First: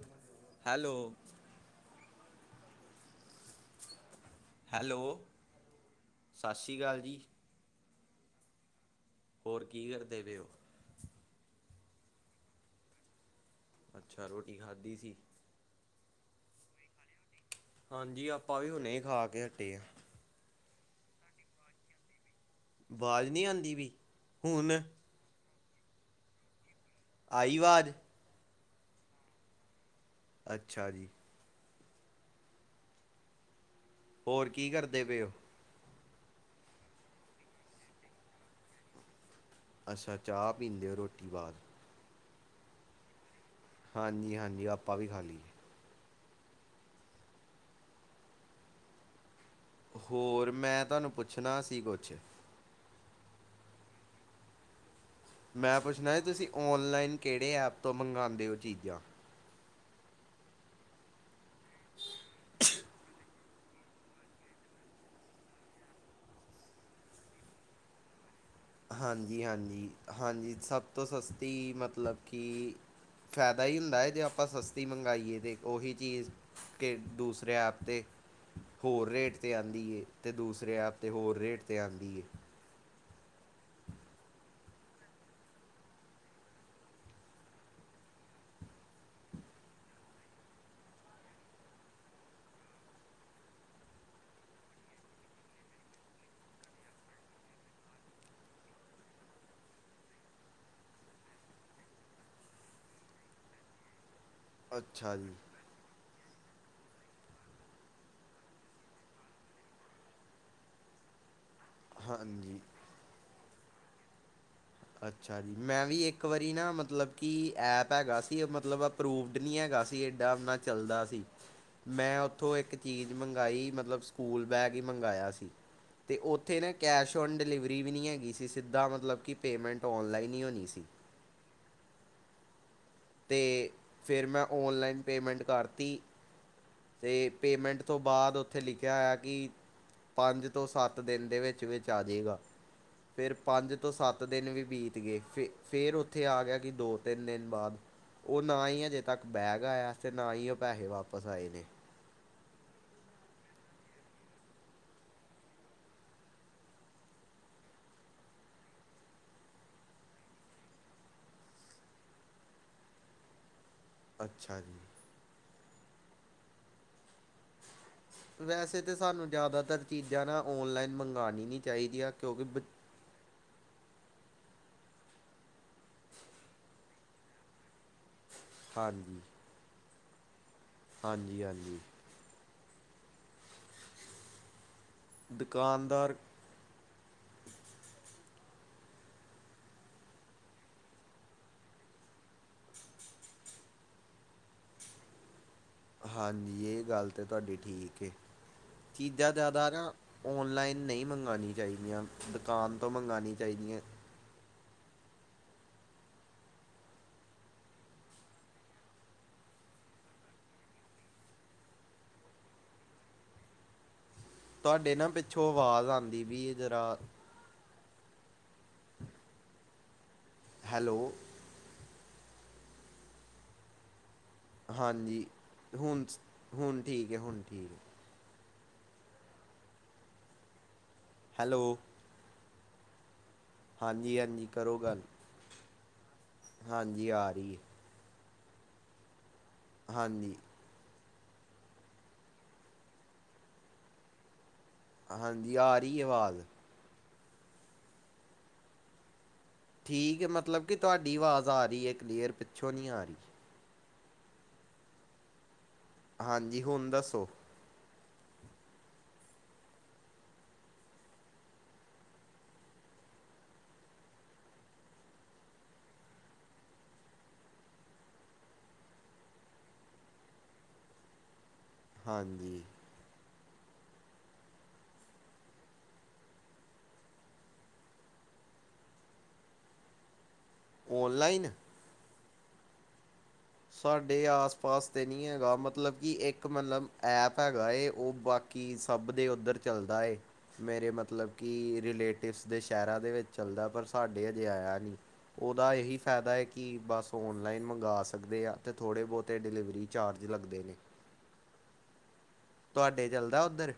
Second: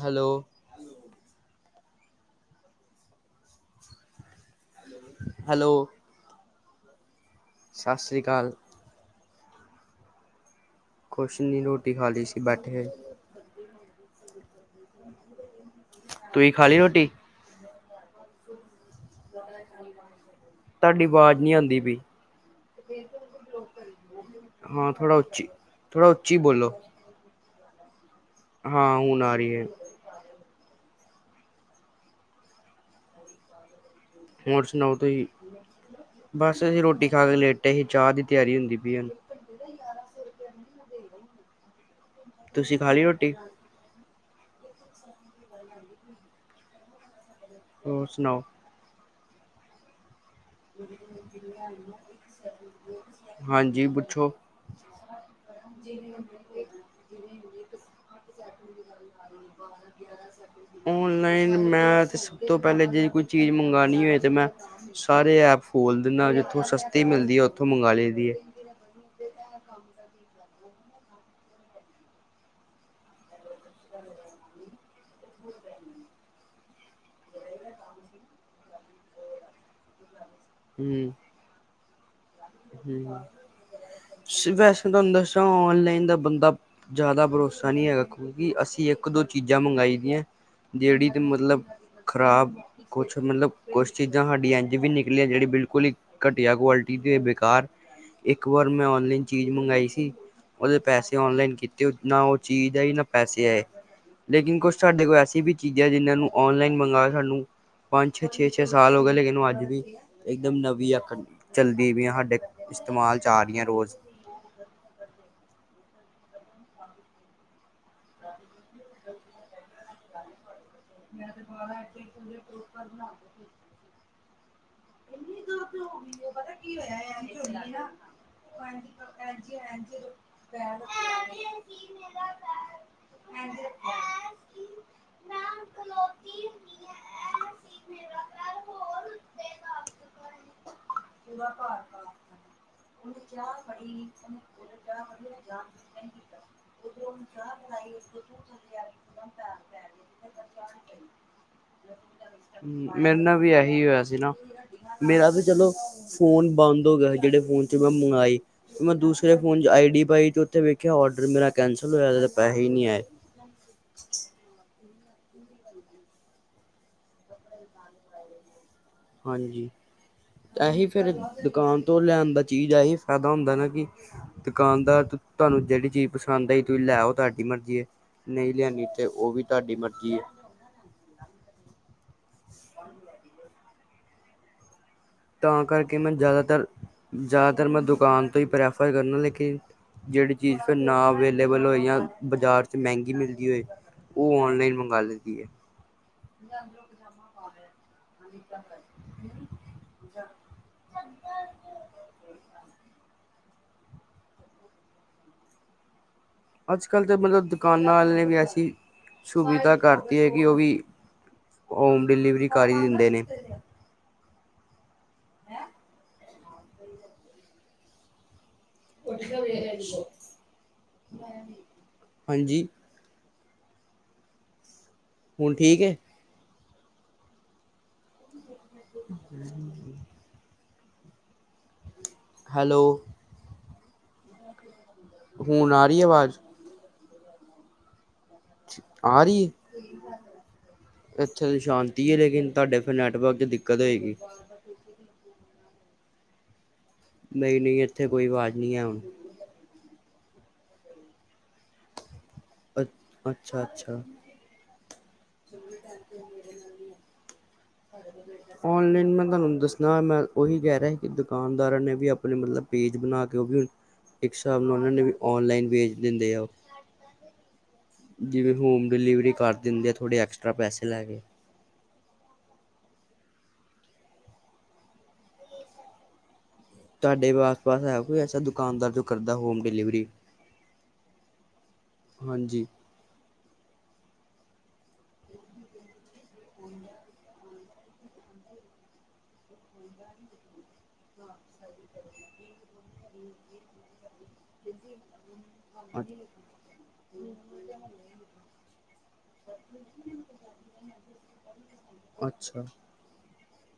Hello hello hello ਸਾਸੀ ਕਾਲ ਜੀ ਸਾਸੀ ਕਾਲ ਹੋਰ ਕੀ ਕਰਦੇ ਪਏ ਉ ਕੁਛ ਨੀ ਰੋਟੀ ਖਾ ਲਈ ਸੀ, ਬੈਠੇ ਅੱਛਾ ਰੋਟ ਰੋਟੀ ਖਾਧੀ ਸੀ ਤੁੂੰਹੀ ਖਾ ਲਈ ਰੋਟੀ ਹਾਂਜੀ ਆਪਾਂ ਵੀ ਹੁਨੇ ਈ [inaudible] ਤੁਹਾਡੀ ਵਾਜ਼ ਨਹੀਂ ਆਂਦੀ ਪਈ ਅਵਾਜ਼ ਨਹੀਂ ਆਉਂਦੀ‌ ਵੀ ਹੁਣ। ਥੋੜਾ ਉੱਚੀ ਬੋਲੋ! ਆਈ ਵਵਾਜ਼? ਹਾਂ ਹੁਣ ਆ ਰਹੀ ਏ। ਅੱਛਾ ਜੀ! ਹੋਰ ਕੀ ਸੁਣਾਓ ਕਰਦੇ ਪਏ ਤੁਸੀਂ? ਉਹ? ਬਸ ਅਸੀਂ ਰੋਟੀ ਖਾ ਕੇ ਲੇਟੇ ਹੀ ਚਾਹ ਦੀ ਤਿਆਰੀ ਹੁੰਦੀ ਪਈ। ਅੱਛਾ ਚਾਹ ਪੀਂਦੇ ਹੋ ਰੋਟੀ ਬਾਅਦ। ਤੁਸੀਂ ਖਾ ਲਈ ਰੋਟੀ? ਹਾਂਜੀ ਹਾਂਜੀ ਆਪਾਂ ਵੀ ਖਾਲ ਲਈਏ। ਹੋਰ ਸੁਣਾਓ? ਹੋਰ ਮੈਂ ਤੁਹਾਨੂੰ ਪੁੱਛਣਾ ਸੀ ਕੁਛ? ਹਾਂਜੀ ਪੁੱਛੋ। ਮੈਂ ਪੁੱਛਣਾ ਤੁਸੀਂ ਓਨਲਾਈਨ ਕਿਹੜੇ ਐਪ ਤੋਂ ਮੰਗਵਾਉਂਦੇ ਹੋ ਚੀਜ਼ਾਂ? ਓਨਲਾਈਨ ਮੈਂ ਤੇ ਸਭ ਤੋਂ ਪਹਿਲੇ ਜੇ ਕੋਈ ਚੀਜ਼ ਮੰਗਉਣੀ ਹੋਵੇ ਤੇ ਮੈਂ। ਸਾਰੇ ਐਪ ਖੋਲਦੇ ਨਾਲ ਜਿੱਥੋਂ ਸਸਤੀ ਮਿਲਦੀ ਹੈ ਉੱਥੋਂ ਮੰਗਵਾ ਲਈ ਦੀ ਏ। ਹਾਂਜੀ। ਜੀ ਹਾਂਜੀ -ਹਾਂਜੀ ਸਭ ਤੋਂ ਸਸਤੀ ਮਤਲਬ ਕਿ ਫਾਇਦਾ ਹੀ ਹੁੰਦਾ ਹੈ ਜੇ ਆਪਾਂ ਸਸਤੀ ਮੰਗਵਾਾਈਏ ਤਾਂ ਉਹੀ ਚੀਜ਼ ਕਿ ਦੂਸਰੇ ਐਪ 'ਤੇ ਹੋਰ ਰੇਟ 'ਤੇ ਆਉਂਦੀ ਏ। ਤੇ ਦੂਸਰੇ ਐਪ ਤੇ ਹੂੰ, ਹੋਰ ਰੇਟ ਤੇ ਆਉਂਦੀ ਏ। ਹੂੰ ਵੈਸੇ ਤੁਹਾਨੂੰ ਦੱਸਿਆ ਔਨਲਾਈਨ ਦਾ ਬੰਦਾ ਜ਼ਿਆਦਾ ਭਰੋਸਾ ਨਹੀਂ ਹੈਗਾ ਕਿਉਂਕਿ ਅਸੀਂ ਇੱਕ ਦੋ ਚੀਜ਼ਾਂ ਮੰਗਾਈ ਦੀਆਂ ਜਿਹੜੀ ਤੇ ਮਤਲਬ ਖ਼ਰਾਬ ਕੁਛ ਮਤਲਬ ਕੁਛ ਚੀਜ਼ਾਂ ਸਾਡੀ ਇੰਜ ਵੀ ਨ। ਜਿਹੜੀ ਬਿਲਕੁਲ ਘਟੀਆ ਕੁਆਲਿਟੀ ਦੀ ਬੇਕਾਰ ਇੱਕ ਵਾਰ ਮੈਂ ਨਲਾਈਨ ਚੀਜ਼ ਮੰਗਈ ਸੀ ਉਹਦੇ ਪੈਸੇ ਨਲਾਈਨ ਕੀਤੇ ਨਾ ਉਹ ਚੀਜ਼ ਆਈ ਨਾ ਪੈਸੇ ਆਏ। ਲੇਕਿਨ ਕੁਛ ਸਾਡੇ ਅੱਛਾ ਕੋਲ ਜੀ ਐਸੀ ਵੀ ਚੀਜ਼ ਹੈ ਜਿਹਨ੍ਹਾਂ ਨੂੰ, ਔਨਲਾਈਨ ਮੰਗਵਾ ਸਾਨੂੰ ਪੰਜ ਛੇ ਛੇ ਛੇ ਸਾਲ ਹੋ ਗਏ ਲੇਕਿਨ ਅੱਜ ਵੀ, ਇੱਕਦਮ ਨਵੀ ਆ ਚਲਦੀ ਪ ਆ ਸਾਡੇ ਹਾਂਜੀ ਇਸਤੇਮਾਲ ' ਆ ਰਹੀ ਹ ਰੋਜ਼। ਠ ਅੱਛਾ ਜੀ! ਮੈਂ ਵੀ ਇੱਕ ਵਾਰੀ ਨਾ ਮਤਲਬ ਕਿ ਐਪ ਹੈਗਾ ਸੀ। ਮਤਲਬ ਅਰੂਵਡ ਨਹੀਂ ਹੈਗਾਸੀ। [inaudible] ਚੱਲਦਾ ਸੀ ਮੈਂ ਉੱਥੋਂ ਇੱਕ ਚੀਜ਼ ਮੰਗਾਈ ਮਤਲਬ ਸਕੂਲ ਬੈਗ ਹੀ ਮੰਗਵਾਆ ਸੀ ਅਤੇ ਉੱਥੇ ਨਾ ਕੈਸ਼ ਔਨ ਡਿਲੀਵਰੀ ਵੀ ਨਹੀਂ ਹੈਗੀ ਸੀ ਸਿੱਧਾ ਮਤਲਬ ਕਿ ਜਾਣ ਪੇਮੈਂਟ ਕੇ ਔਨਲਾਈਨ ਹੀ ਹੋਣੀ ਪੈਰ ਸੀ ਰੱਖਿਆ ਗਿਆ। ਤੇ ਫਿਰ ਮੈਂ ਓਨਲਾਈਨ ਪੇਮੈਂਟ ਕਰ। ਤੇ ਪੇਮੈਂਟ ਤੋਂ ਬਾਅਦ ਉੱਥੇ ਲਿਖਿਆ ਹੋਇਆ ਕਿ ਪੰਜ ਤੋਂ ਸੱਤ ਦਿਨ ਦੇ ਵਿੱਚ ਵਿਚ ਆ ਜਾਏਗਾ ਫਿਰ ਪੰਜ ਤੋਂ ਸੱਤ ਦਿਨ ਵੀ ਬੀਤ ਗਏ ਫ ਫੇਿਰ ਉੱਥੇ ਆ ਗਿਆ ਕਿ ਦੋ ਤਿੰਨ ਦਿਨ ਬਾਅਦ। ਉਹ ਨਾ ਹੀ ਅਜੇ ਤੱਕ ਬੈਗ ਆਇਆ ਤੇ ਨਾ ਪੈਸੇ ਵਾਪਿਸ ਆਏ ਨੇ। ਹਮ ਮੇਰੇ ਨਾਲ ਵੀ ਇਹੀ ਹੋਇਆ ਸੀ ਨਾ ਮੇਰਾ ਵੀ ਚਲੋ ਫੋਨ ਬੰਦ ਹੋ ਗਿਆ ਜਿਹੜੇ ਫੋਨ ਚ ਮੈਂ ਮੰਗਵਾਈ ਮੈਂ ਦੂਸਰੇ ਫੋਨ ਚ ਆਈ ਡੀ ਪਾਈ ਤੇ ਉੱਥੇ ਵੇਖਿਆ ਡਰ ਮੇਰਾ ਕੈਂਸਲ ਹੋਇਆ ਪੈਸੇ ਹੀ ਨਹੀਂੀ ਆਏ ਅੱਛਾ ਜੀ ਵੈਸੇ ਤਾਂ ਸਾਨੂੰ ਹਾਂਜੀ ਜ਼ਿਆਦਾਤਰ ਚੀਜ਼ਾਂ ਨਾ ਇਹੀ ਔਨਲਾਈਨ ਫਿਰ ਮੰਗਵਾਉਣੀ ਨਹੀਂ ਦੁਕਾਨ ਤੋਂ ਚਾਹੀਦੀਆਂ ਲੈਣ ਦਾ ਕਿਉਂਕਿ ਬ ਚੀਜ਼ ਇਹੀ ਫਾਇਦਾ ਹੁੰਦਾ ਨਾ ਕਿ ਦੁਕਾਨਦਾਰ ਤੁਹਾਨੂੰ ਜਿਹੜੀ ਚੀਜ਼ ਪਸੰਦ ਆਈ ਤੁਸੀਂ ਲੈ ਤੁਹਾਡੀ ਮਰਜ਼ੀ ਨਹੀਂ ਲਿਆਦੀ ਤੇ ਹਾਂਜੀ ਉਹ ਵੀ ਤੁਹਾਡੀ ਮ ਕੀ ਹਾਂਜੀ ਹਾਂਜੀ ਹ ਤਾਂ ਕਰਕੇ ਮੈਂ ਦੁਕਾਨਦਾਰ ਜ਼ਿਆਦਾਤਰ ਜ਼ਿਆਦਾਤਰ ਮੈਂ ਦੁਕਾਨ ਤੋਂ ਹੀ ਪ੍ਰੈਫਰ ਕਰਨਾ ਲੇਕਿਨ ਜਿਹੜੀ ਚੀਜ਼ ਫਿਰ ਨਾ ਅਵੇਲੇਬਲ ਹੋਈ ਜਾਂ ਬਜ਼ਾਰ ' ਮਹਿੰਗੀ ਮਿਲਦੀ ਹੋਏ ਉਹ ਔਨਲਾਈਨ ਮੰਗਵਾ ਲੈਂਦੀ ਹੈ ਹਾਂਜੀ ਇਹ ਗੱਲ ਤਾਂ ਤੁਹਾਡੀ ਠੀਕ ਚੀਜ਼ਾਂ ਜ਼ਿਆਦਾ ਨਾ ਔਨਲਾਈਨ ਨਹੀਂ ਮੰਗਉਣੀ ਚਾਹੀਦੀਆਂ ਦੁਕਾਨ ਤੋਂ ਮੰਗਉਣੀ ਚਾਹੀਦੀਆਂ ਅੱਜ ਕੱਲ ਤਾਂ ਮਤਲੱਬ ਦੁਕਾਨਾਂ ਵਾਲ ਨੇ ਵੀ ਐਸੀ ਸੁਵਿੱਧਾ ਕਰਤੀ ਹੈ ਕਿ ਉਹ ਵੀ ਹੋਮ ਡਿਲੀਵਰੀ ਕਰ ਹੀ ਦਿੰਦੇ ਨੇ ਤੁਹਾਡੇ ਨਾ ਪਿੱਛੋਂ ਆਵਾਜ਼ ਆਉਂਦੀ ਵੀ ਜਰਾ ਉੱਠ ਕੇ ਵੇਖ ਆ ਹੈਲੋ ਹਾਂਜੀ ਹਾਂਜੀ ਠੀਕ ਹੈ ਹੁਣ ਹੁਣ ਠੀਕ ਹੈ ਹੁਣ ਠੀਕ ਹੈ ਹਮ ਹੈਲੋ ਹੈਲੋ ਹਾਂਜੀ ਹਾਂਜੀ ਕਰੋ ਗੱਲ ਹੁਣ ਆ ਰਹੀ ਆਵਾਜ਼ ਹਾਂਜੀ ਆ ਰਹੀ ਹੈ ਆ ਰਹੀ [unintelligible] ਹਾਂਜੀ ਇੱਥੇ ਤਾਂ ਸ਼ਾਂਤੀ ਹੈ ਲੇਕਿਨ ਤੁਹਾਡੇ ਫਿਰ ਨੈਟਵਰਕ ਚ ਦਿੱਕਤ ਹੋਏਗੀ ਹਾਂਜੀ ਆ ਰਹੀ ਆਵਾਜ਼ ਨਹੀਂ ਨਹੀਂ ਇੱਥੇ ਕੋਈ ਆਵਾਜ਼ ਨਹੀਂ ਹੈ ਹੁਣ ਠੀਕ ਹੈ ਮਤਲਬ ਕਿ ਤੁਹਾਡੀ ਆਵਾਜ਼ ਆ ਰਹੀ ਹੈ ਕਲੀਅਰ ਪਿੱਛੋਂ ਨਹੀਂ ਆ ਰਹੀ ਅੱ ਅੱਛਾ ਅੱਛਾ [unintelligible] ਸ਼ੁਕਰੀ ਹਾਂਜੀ ਹੁਣ ਦੱਸੋ ਓਨਲਾਈਨ ਮੈਂ ਤੁਹਾਨੂੰ ਦੱਸਣਾ ਮੈਂ ਓਹੀ ਕਹਿ ਰਿਹਾ ਸੀ ਕਿ ਦੁਕਾਨਦਾਰਾਂ ਨੇ ਵੀ ਆਪਣੇ ਮਤਲਬ ਪੇਜ ਬਣਾ ਕੇ ਇੱਕ ਹਿਸਾਬ ਨਾਲ ਉਹ ਨੇ ਵੀ ਆਨਲਾਈਨ ਵੇਜ ਦਿੰਦੇ ਆ ਉਹ ਜਿਵੇਂ ਹੋਮ ਡਿਲੀਵਰੀ ਕਰ ਦਿੰਦੇ ਆ ਥੋੜੇ ਐਕਸਟਰਾ ਪੈਸੇ ਲੈ ਕੇ ਹਾਂਜੀ ਤੁਹਾਡੇ ਆਸ ਪਾਸ ਹੈ ਕੋਈ ਐਸਾ ਦੁਕਾਨਦਾਰ ਜੋ ਕਰਦਾ ਹੋਮ ਡਿਲੀਵਰੀ ਔਨਲਾਈਨ ਹਾਂਜੀ। ਸਾਡੇ ਆਸ ਪਾਸ ਤੇ ਨਹੀਂ ਹੈਗਾ ਮਤਲਬ ਕਿ ਇੱਕ ਮਤਲਬ ਐਪ ਹੈਗਾ ਏ ਉਹ ਬਾਕੀ ਸਭ ਦੇ ਉੱਧਰ ਚੱਲਦਾ ਏ ਮੇਰੇ ਮਤਲਬ ਕਿ ਰਿਲੇਟਿਵਸ ਦੇ ਸ਼ਹਿਰਾਂ ਦੇ ਵਿੱਚ ਚੱਲਦਾ ਪਰ ਸਾਡੇ ਇ ਨ ਉਹਦਾ ਇਹੀ ਅ- ਫਾਇਦਾ ਹੈ ਕਿ ਬਸ ਓਨਲਾਈਨ ਮੰਗਵਾ ਸਕ ਸਕਦੇ ਆ ਅਤੇ ਥੋੜੇ ਬਹੁਤੇ ਡਿਲੀਵਰੀ ਚਾਰਜ ਲੱਗਦੇ ਨੇ ਅੱਛਾ ਤੁਹਾਡੇ ਚੱਲਦਾ ਉੱਧਰ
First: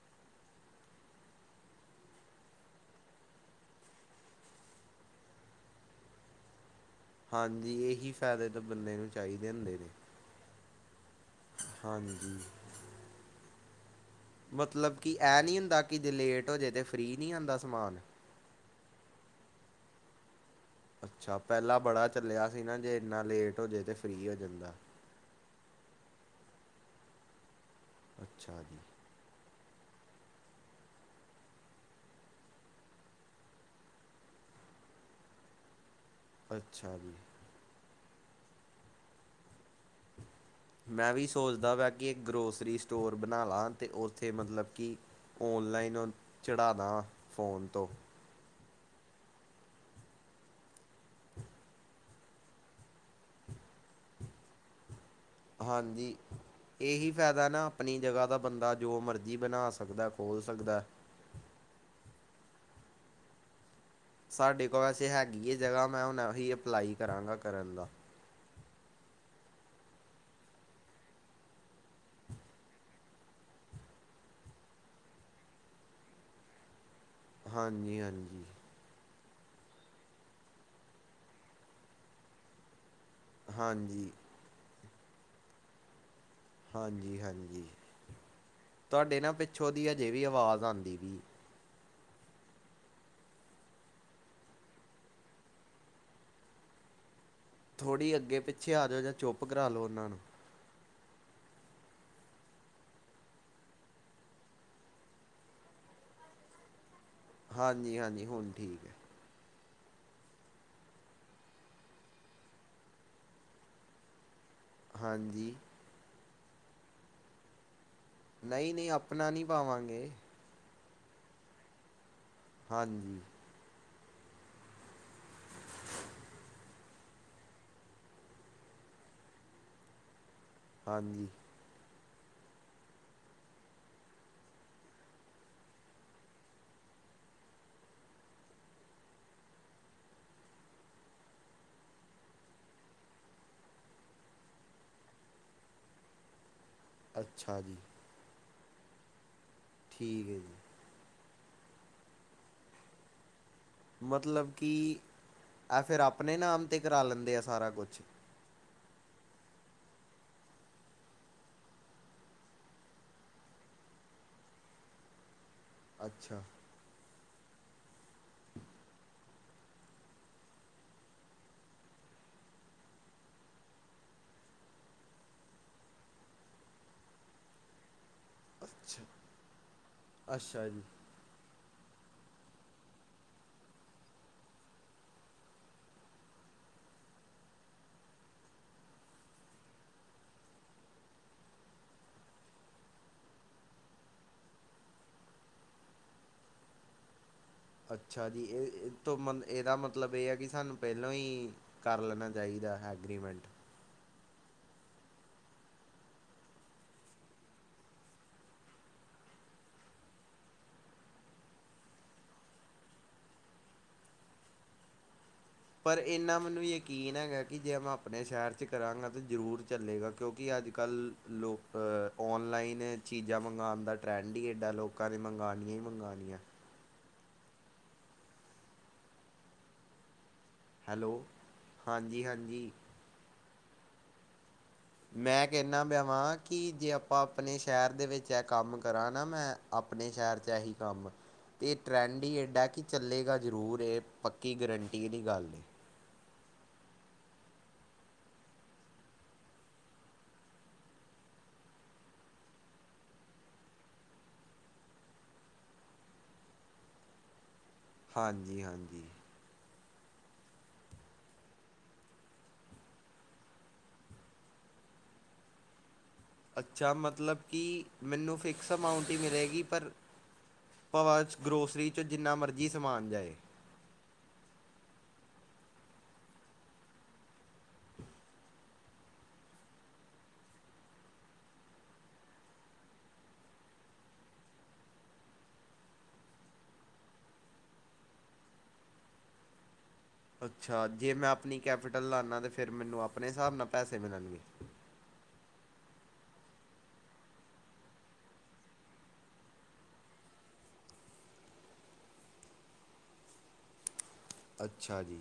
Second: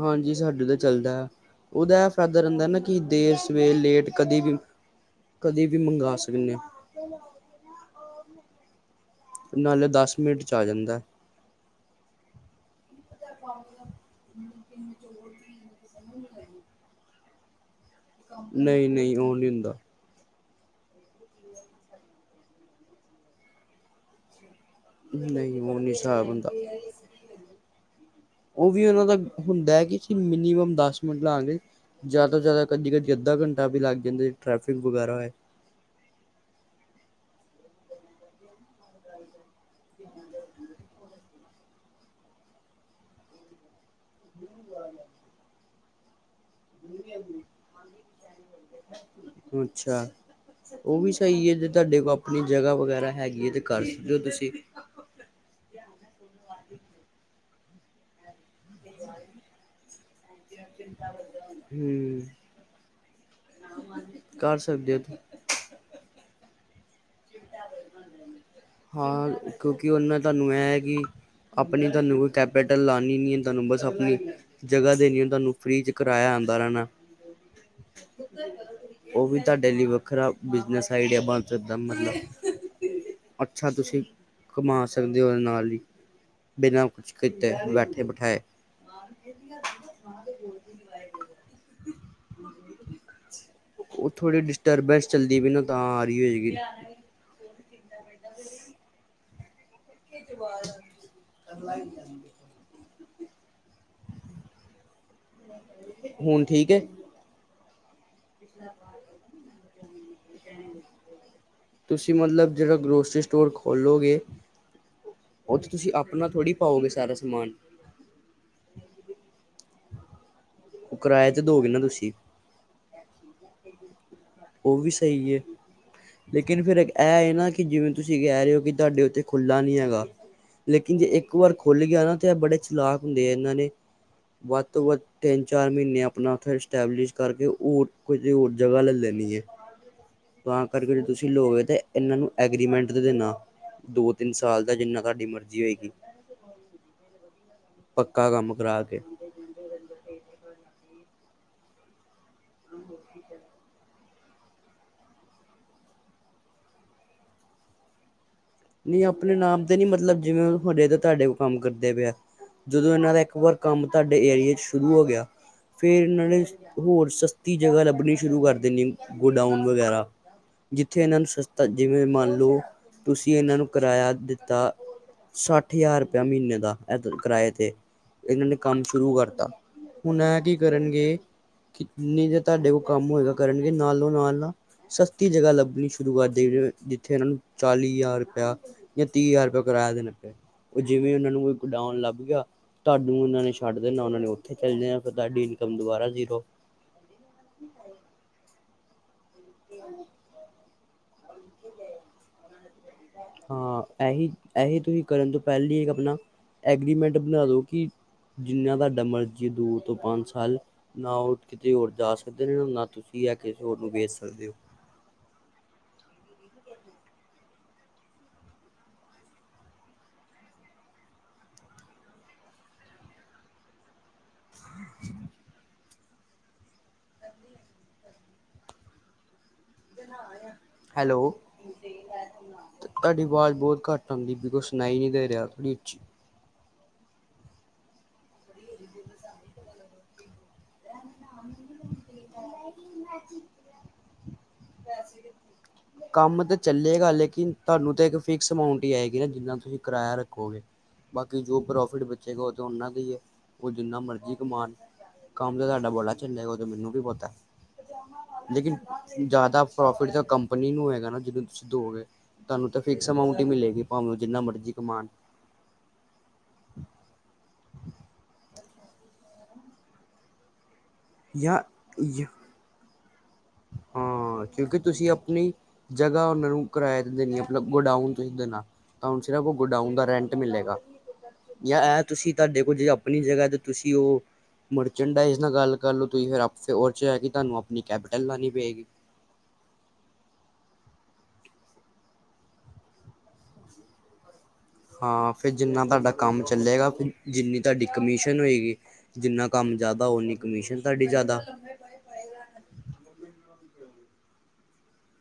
ਹਾਂਜੀ ਸਾਡੇ ਤਾਂ ਚੱਲਦਾ ਹੈ, ਉਹਦਾ ਇਹ ਫਾਇਦਾ ਰਹਿੰਦਾ ਨਾ ਕਿ ਦੇਰ ਸਵੇਰ ਲੇਟ ਕਦੇ ਵੀ ਕਦੇ ਵੀ ਮੰਗਵਾ ਸਕਣੇ ਆ। ਹਾਂਜੀ ਇਹੀ। ਫੈ ਦੇ ਤਾਂ ਬੰਦੇ ਨੂੰ ਚਾਹੀਦੇ ਹੁੰਦੇ ਨੇ ਨਾਲੇ ਦਸ ਮਿੰਟ ਚ ਆ ਜਾਂਦਾ। ਹਾਂਜੀ। ਮਤਲਬ ਕਿ ਇਹ ਨੀ ਹੁੰਦਾ ਕਿ ਜੇ ਲੇਟ ਹੋ ਜਾਵੇ ਤੇ ਫ੍ਰਰੀ ਨਹੀਂ ਆਉਂਦਾ ਸਮਾਨ ਨਹੀਂ, ਨਹੀਂ ਉਹ ਨਹੀਂ ਹੁੰਦਾ। ਅੱਛਾ ਪਹਿਲਾਂ ਬੜਾ ਚੱਲਿਆ ਸੀ ਨਾ, ਜੇ ਇੰਨਾ ਲੇਟ ਹੋ ਜਾੇ ਤੇ ਫਰੀ ਹੋ ਜਾਂਦਾ। ਨਹੀਂ ਓ ਨੀ ਹਿਸਾਬ ਹੁੰਦਾ। ਅੱਛਾ ਉਹ ਜੀ ਵੀ ਉਹਨਾਂ ਦਾ ਹੁੰਦਾ ਹੈ ਕਿ ਅਸੀਂ ਮਿਨੀਮਮ ਦਸ ਮਿੰਟ ਲਾਵਾਂਗੇ ਜ਼ਿਆਦਾ ਤੋਂ ਜ਼ਿਆਦਾ ਕਦੀ, ਕਦੀ ਅੱਧਾ ਘੰਟਾ ਵੀ ਲੱਗ ਜਾਂਦਾ ਟ੍ਰੈਫਿਕ ਵਗੈਰਾ ਹੋਏ। ਅੱਛਾ ਜੀ। [inaudible] ਮੈਂ ਵੀ ਸੋਚਦਾ ਵਾ ਕਿ ਇੱਕ ਗਰੋਸਰੀ ਸਟੋਰ ਬਣਾ ਲਾ। ਉੱਥੇ ਮਤਲਬ ਕਿ ਔਨਲਾਈਨ [inaudible] ਚੜ੍ਹਾ ਦਵਾ ਫ਼ੋਨ ਤੋਂ ਅੱਛਾ ਉਹ ਵੀ ਸਹੀ ਹੈ, ਜੇ ਤੁਹਾਡੇ ਕੋਲ ਆਪਣੀ ਜਗ੍ਹਾ ਵਗੈਰਾ ਹੈਗੀ ਹੈ ਤੇ ਕਰ ਸਕਦੇਓ ਤੁਸੀਂ ਹਾਂਜੀ ਇਹੀ ਫਾਇਦਾ ਨਾ ਆਪਣੀ ਜਗ੍ਹਾ ਦਾ ਬੰਦਾ ਜੋ ਮਰਜੀ ਬਣਾ ਸਕਦਾ। ਖੋਲ੍ਹ ਸਕਦਾ ਹਮ। ਸਾਡੇ ਕੋਲ ਵੈਸੇ ਹੋ ਹੈਗੀ ਹੈ ਜਗ੍ਹਾ ਮੈਂ ਹੁਣ ਹੀ ਅਪਲਾਈ ਕਰਾਂਗਾ ਕਰਾ ਹਾਂ ਕਿਉਂਕਿ ਉਹਨਾਂ ਤੁਹਾਨੂੰ ਇਹ ਹੈ, ਕਿ ਆਪਣੀ ਤੁਹਾਨੂੰ ਕੋਈ ਕੈਪੀਟਲ ਲਾਉਂਣੀ ਨਹੀਂ ਹੈ, ਤੁਹਾਨੂੰ ਬਸ ਆਪਣੀ ਜਗ੍ਹਾ ਦੇਣੀ ਹੈ ਤੁਹਾਨੂੰ ਫ੍ਰਰੀ 'ਚ ਕਰਇਆ ਆਉਂਦਾ ਰਹਿਣਾ। ਹਾਂਜੀ ਹਾਂਜੀ। ਉਹ ਵੀ ਤੁਹਾਡੇ ਲਈ ਵੱਖਰਾ ਬਿਜਨਸ ਸਾਇਡ ਬਣ ਸਕਦਾ ਮਤਲਬ ਅੱਛਾ ਤੁਸੀ ਹਾਂਜੀ ਕਮਾ ਸ ਸਕਦੇ ਔਦੇ ਨਾਲ ਈ ਹਾਂਜੀ ਹਾਂਜੀ। ਤੁਹਾਡੇ ਨਾ ਪਿੱਛੋਂ ਦੀ ਹਜੇ ਵੀ ਆਵਾਜ਼ ਆਉਂਦੀ ਪਈ। ਉਹ ਥੋੜੀ ਡਿਸਟਰਬੈਂਸ ਚੱਲਦੀ ਪਈ ਨਾ ਤਾਂ ਆ ਰਹੀ ਹੋਏਗੀ। ਥੋੜ੍ਹੀ ਅੱਗੇ ਪਿੱਛੇ ਆ ਜਾਓ ਜਾਂ ਚੁੱਪ ਕਰਾ ਲਓ ਉਹਨਾਂ ਨੂੰ। ਗੱਲਾਂ ਦੀ ਆਓਂਦੀ ਹੁਣ ਠੀਕ ਏ। ਹਾਂਜੀ ਹਾਂਜੀ। ਹੁਣ ਠੀਕ ਹੈ [inaudible] ਤੁਸੀਂ ਮਤਲਬ ਜਿਹੜਾ ਗਰੋਸਰੀ ਸਟੋਰ ਖੋਲੋਗੇ ਹਾਂਜੀ। ਅਪਨਾ ਥੋੜ੍ਹੀ ਪਾਓਗੇ ਸਾਰਾ ਸਮਾਨ ਨਹੀਂ ਨਹੀਂ ਅਪਣਾ ਨਹੀਂ ਪਾਵਾਂਗੇ ਉਹ ਕਿਰਾਏ ਤੇ ਦੋਗੇ ਨਾ ਤੁਸੀ ਹਾਂਜੀ। ਉਹ ਵੀ ਸਹੀ ਹੈ ਲੇਕਿਨ ਫੇਰ ਇਹ ਹੈ ਨਾ, ਕਿ ਜਿਵੇਂ ਤੁਸੀਂ ਕਹਿ ਰਹੇ ਹੋ ਕਿ ਤੁਹਾਡੇ ਉੱਥੇ ਖੁੱਲ੍ਹਾ ਨਹੀਂ ਹੈਗਾ। ਲੇਕਿਨ ਜੇ ਹਾਂਜੀ ਇੱਕ ਵਾਰ ਖੁਲ ਗਿਆ ਨਾ ਉੱਥੇ ਬੜੇ ਚਲਾਕ ਹੁੰਦੇ ਆ। ਇਹਨਾਂ ਨੇ ਵੱਧ ਤੋਂ ਵੱਧ ਤਿੰਨ ਚਾਰ ਮਹੀਨੇ ਅਪਣਾ ਉੱਥੇ ਇਸਟੈਬਲਿਸ਼ ਕਰਕੇ ਔਹ ਕੁਝ ਹੋਰ ਜਗ੍ਹਾ ਲੈ ਲੇ ਤਾਂ ਕਰਕੇ ਜੇ ਤੁਸੀਂ ਲੋ ਤਾਂ ਇਹਨਾਂ ਨੂੰ ਐਗਰੀਮੈਂਟ ਤੇ ਦੇਣਾ। ਦੋ, ਤਿੰਨ ਸਾਲ ਦਾ ਜਿੰਨਾ ਤੁਹਾਡੀ ਮਰਜ਼ੀ ਹੋਏਗੀ। ਅੱਛਾ। ਜੀ ਪੱਕਾ ਕੰਮ ਕਰਾ ਕੇ ਠੀਕ ਹੈ ਜੀ। ਠੀਕ ਏ, ਠੀਕ ਏ। ਮਤਲਬ ਕਿ ਇਹ ਫੇਰ ਅਪਣੇ ਨਾਮ ਤੇ ਕਰਾ ਲੈਂਦੇ ਆ ਸਾਰਾ ਕੁਛ। ਨਹੀਂ ਅਪਣੇ ਨਾਮ ਤੇ ਨੀ ਮਤਲਬ ਜਿਵੇਂ ਹਜੇ ਤਾਂ ਤੁਹਾਡੇ ਕੋਲ ਕੰਮ ਕਰਦੇ ਪਏਆ, ਜਦੋਂ ਇਹਨਾਂ ਦਾ ਇੱਕ ਵਾਰ ਕੰਮ ਤੁਹਾਡੇ ਏਰੀਏ ਚ ਸ਼ੁਰੂ ਹੋ ਗਿਆ ਫੇਰ ਇਹਨਾਂ ਅੱਛਾ ਨੇ ਹੋਰ ਸੱਸਤੇ ਸਤੀ ਜਗ੍ਹਾ ਲੱਭਣੀ ਸ਼ੁਰੂ ਕਰ ਦੇਣੀ ਗੋਡਾਊਨ ਵਗੈਰਾ ਜਿੱਥੇ ਇਹਨਾਂ ਨੂੰ ਸਸਤਾ ਜਿਵੇਂ ਮੰਨ ਲਓ ਤੁਸੀ ਕਿ ਇਹਨਾਂ ਨੂੰ ਕਿਰਾਇਆ ਦਿੱਤਾ ਸੱਠ ਹਜ਼ਾਰ ਰੁਪਇਆ ਮਹੀਨੇ ਦਾ ਇਹਦੇ ਕਿਰਾਏ ਤੇ ਇਹਨਾਂ ਨੇ ਕੰਮ ਅੱਛਾ ਸ਼ੁਰੂ ਕਰਤਾ ਹੁਣ ਇਹ ਕੀ ਅੱਛਾ ਜੀ ਕਰਨਗੇ ਜਿਨੀ ਦੇਰ ਤੁਹਾਡੇ ਕੋਲ ਕੰਮ ਹੋਏਗਾ ਕਰਨਗੇ ਨਾਲੋਂ ਨਾਲ ਨਾ ਸਸਤੀ ਜਗ੍ਹਾ ਲੱਭਣੀ ਸ਼ੁਰੂ ਕਰ ਦੇਣਗੇ ਜਿੱਥੇ ਇਹਨਾਂ ਨੂੰ ਚਾਲੀ ਹਜ਼ਾਰ ਜਾਂ ਤੀਹ ਹਜ਼ਾਰ ਰੁਪਿਆ ਕਿਰਾਯਾ ਦੇਣਾ ਪਯਾ। ਉਹ ਜਿਵੇਂ ਉਹਨਾਂ ਨੂੰ ਕੋਈ ਗੋਡਾਨ ਲੱਭ ਗਿਆ, ਤੁਹਾਨੂੰ ਉਹਨਾਂ ਨੇ ਛੱਡ ਦੇਣਾ ਉਹਨਾਂ ਨੇ ਉੱਥੇ ਚੱਲੇ ਜਾਣਾ ਫੇਰ ਤੁਹਾਡੀ ਇਨਕਮ ਦੁਬਾਰਾ ਜ਼ੀਰੋ। ਅੱਛਾ ਜੀ ਇਹ ਤੋਂ ਮ ਇਹਦਾ ਮਤਲਬ ਇਹ ਹੈ ਕਿ ਸਾਨੂੰ ਪਹਿਲੋਂ ਹੀ ਕਰ ਲੈਣਾ ਚਾਹੀਦਾ ਹੈ ਐਗਰੀਮੈਂਟ ਹਾਂ ਏਹੀ ਏਹੀ ਤੁਸੀਂ ਕਰਨ ਤੋਂ ਪਹਿਲੀ ਇੱਕ ਅਪਨਾ ਐਗਰੀਮੈਂਟ ਬਨਾ ਦੋ ਕਿ ਜਿੰਨਾ ਤੁਆਡਾ ਮਰਜ਼ੀ ਹੈ ਦੂ ਤੋਂ ਪੰਜ ਸਾਲ ਨਾ ਉਹ ਕਿਤੇ ਹੋਰ ਜਾ ਸਕਦੇ ਨੇ ਨਾ ਤੁਸੀਂ ਇਹ ਕਿਸੇ ਹੋਰ ਨੂੰ ਵੇਚ ਸਕਦੇ ਹੋ ਪਰ ਏਨਾ ਮੈਨ ਵੀ ਯਕੀਨ ਹੈਗਾ ਕਿ ਜੇ ਮੈਂ ਆਪਨੇ ਸ਼ਹਿਰ ਚ ਕਰਾਂਗਾ ਤਾਂ ਜ਼ਰੂਰ ਚੱਲੇਗਾ ਕਿਉਂਕਿ ਅੱਜ ਕੱਲ ਲੋਕ ਓਨਲਾਈਨ ਚੀਜ਼ਾਂ ਮੰਗਾਣ ਦਾ ਟ੍ਰੈਂਡ ਹਡੀ ਏਡਾ ਲੋਕਾਂ ਨੇ ਮੰਗਾਲਨੀਆਂ ਹੀ ਮੰਗਾਨੀਆਂ ਵਧੀਆ ਦੇ ਨਾਂਹ ਆ ਹੈਲੋ ਹਾਂਜੀ ਹਾਂਜੀ ਤੁਹਾਡੀ ਆਵਾਜ਼ ਬਹੁਤ ਘੱਟ ਆਂਦੀ ਬੀ ਮੈਂ ਕਹਿੰਨਾ ਪਿਆ ਵਾਂ ਕਿ ਜੇ ਆਪਾਂ ਅਪਨੇ ਸ਼ਹਿਰ ਦੇ ਵਿੱਚ ਇਹ ਕੰਮ ਕਰਾਂ ਨਾ ਮੈਂ ਅਪਨੇ ਸ਼ਹਿਰ ਚ ਏਹੀ ਕੰਮ ਤੇ ਟਰੈਂਡ ਈ ਏਡਾ ਕਿ ਚੱਲੇਗਾ ਜ਼ਰੂਰ ਏ ਪੱਕੀ ਗਰੰਟੀ ਵਾਲੀ ਗੱਲ ਤਾਨੂੰ ਤੇ ਇੱਕ ਫਿਕਸ ਅਮਾਊਂਟ ਈ ਆਏਗੀ ਨਾ ਜਿੰਨਾ ਤੁਸੀਂ ਕਿਰਾਇਆ ਰੱਖੋਗੇ, ਬਾਕੀ ਜੋ ਪ੍ਰੋਫਿਟ ਬਚੇਗਾ ਉਹ ਤਾਂ ਉਹਨਾਂ ਕੀ ਏ ਉਹ ਜਿੰਨਾ ਮਰਜ਼ੀ ਕਮਾਨ ਕੰਮ ਤੇ ਤੁਹਾਡਾ ਬੜਾ ਚਲੇਗਾ ਉਹ ਤੇ ਮੈਨੂੰ ਵੀ ਪਤੇ ਹਾਂਜੀ ਲੇਕਿਨ ਹਾਂਜੀ ਜ਼ਿਆਦਾ ਪ੍ਰੋਫਿਟ ਤਾਂ ਕੰਪਨੀ ਨੂੰ ਹੈਗਾ ਨਾ ਜਿਹਨੂੰ ਤੁਸੀਂ ਦੋ ਗੇ ਤੁਹਾਨੂੰ ਤਾਂ ਫਿਕਸ ਅਮਾਊਂਟ ਈ ਮਿਲੇਗੀ ਭਾਵੇਂ ਜਿੰਨਾ ਮਰਜ਼ੀ ਕਮਾਨ ਅੱਛਾ ਮਤਲਬ ਕਿ ਮੈਨੂੰ ਫਿਕਸ ਅਮਾਊਂਟ ਈ ਮਿਲੇਗੀ ਪਰ ਭਵਾ ਜਾਂ ਗਰੋਸਰੀ ਚੋ ਜਿੰਨਾ ਮਰਜ਼ੀ ਸਮਾਨ ਜਾਏ ਹਾਂ, ਕਿਉਂਕਿ ਤੁਸੀਂ ਅਪਨੀ ਜਗ੍ਹਾ ਉਹਨਾਂ ਨੂੰ ਕਿਰਾਇਆ ਤੇ ਦੇਨੀ ਆ ਮਤਲਬ ਗੋਡਾਊਨ ਤੁਸੀਂ ਦੇਨਾ ਤਾਂ ਹੁਨ ਸਿਰਫ ਉਹ ਗੋਡਾਊਨ ਦਾ ਰੈਂਟ ਮਿਲੇਗਾ ਯਾ ਇਹ ਤੁਸੀਂ ਤੁਹਾਡੇ ਕੋਲ ਜੇ ਅਪਨੀ ਜਗ੍ਹਾ ਤੇ ਤੁਸੀਂ ਉਹ ਮਰਚਨ ਡਾਈਜ਼ ਨਾਲ ਗੱਲ ਕਰ ਲਓ ਤੁਸੀਂ ਫਿਰ [unintelligible] ਤੁਹਾਨੂੰ ਆਪਣੀ ਕੈ [unintelligible] ਨੀ ਪੇ ਗੀ ਅੱਛਾ ਜੇ ਮੈਂ ਅਪਨੀ ਕੈਪੀਟਲ ਲਾਨਾ ਤੇ ਫਿਰ ਮੈਨੂੰ ਆਪਨੇ ਹਿਸਾਬ ਨਾਲ ਪੈਸੇ ਮਿਲਨਗੇ ਹਾਂ ਫਿਰ ਜਿੰਨਾ ਤੁਹਾਡਾ ਕੰਮ ਚੱਲੇਗਾ ਜਿੰਨੀ ਤੁਹਾਡੀ ਕਮਿਸ਼ਨ ਹੋਏਗੀ ਜਿੰਨਾ ਕੰਮ ਜ਼ਿਆਦਾ ਓਨੀ ਕਮਿਸ਼ਨ ਤੁਹਾਡੀ ਜ਼ਿਆਦਾ ਅੱਛਾ ਜੀ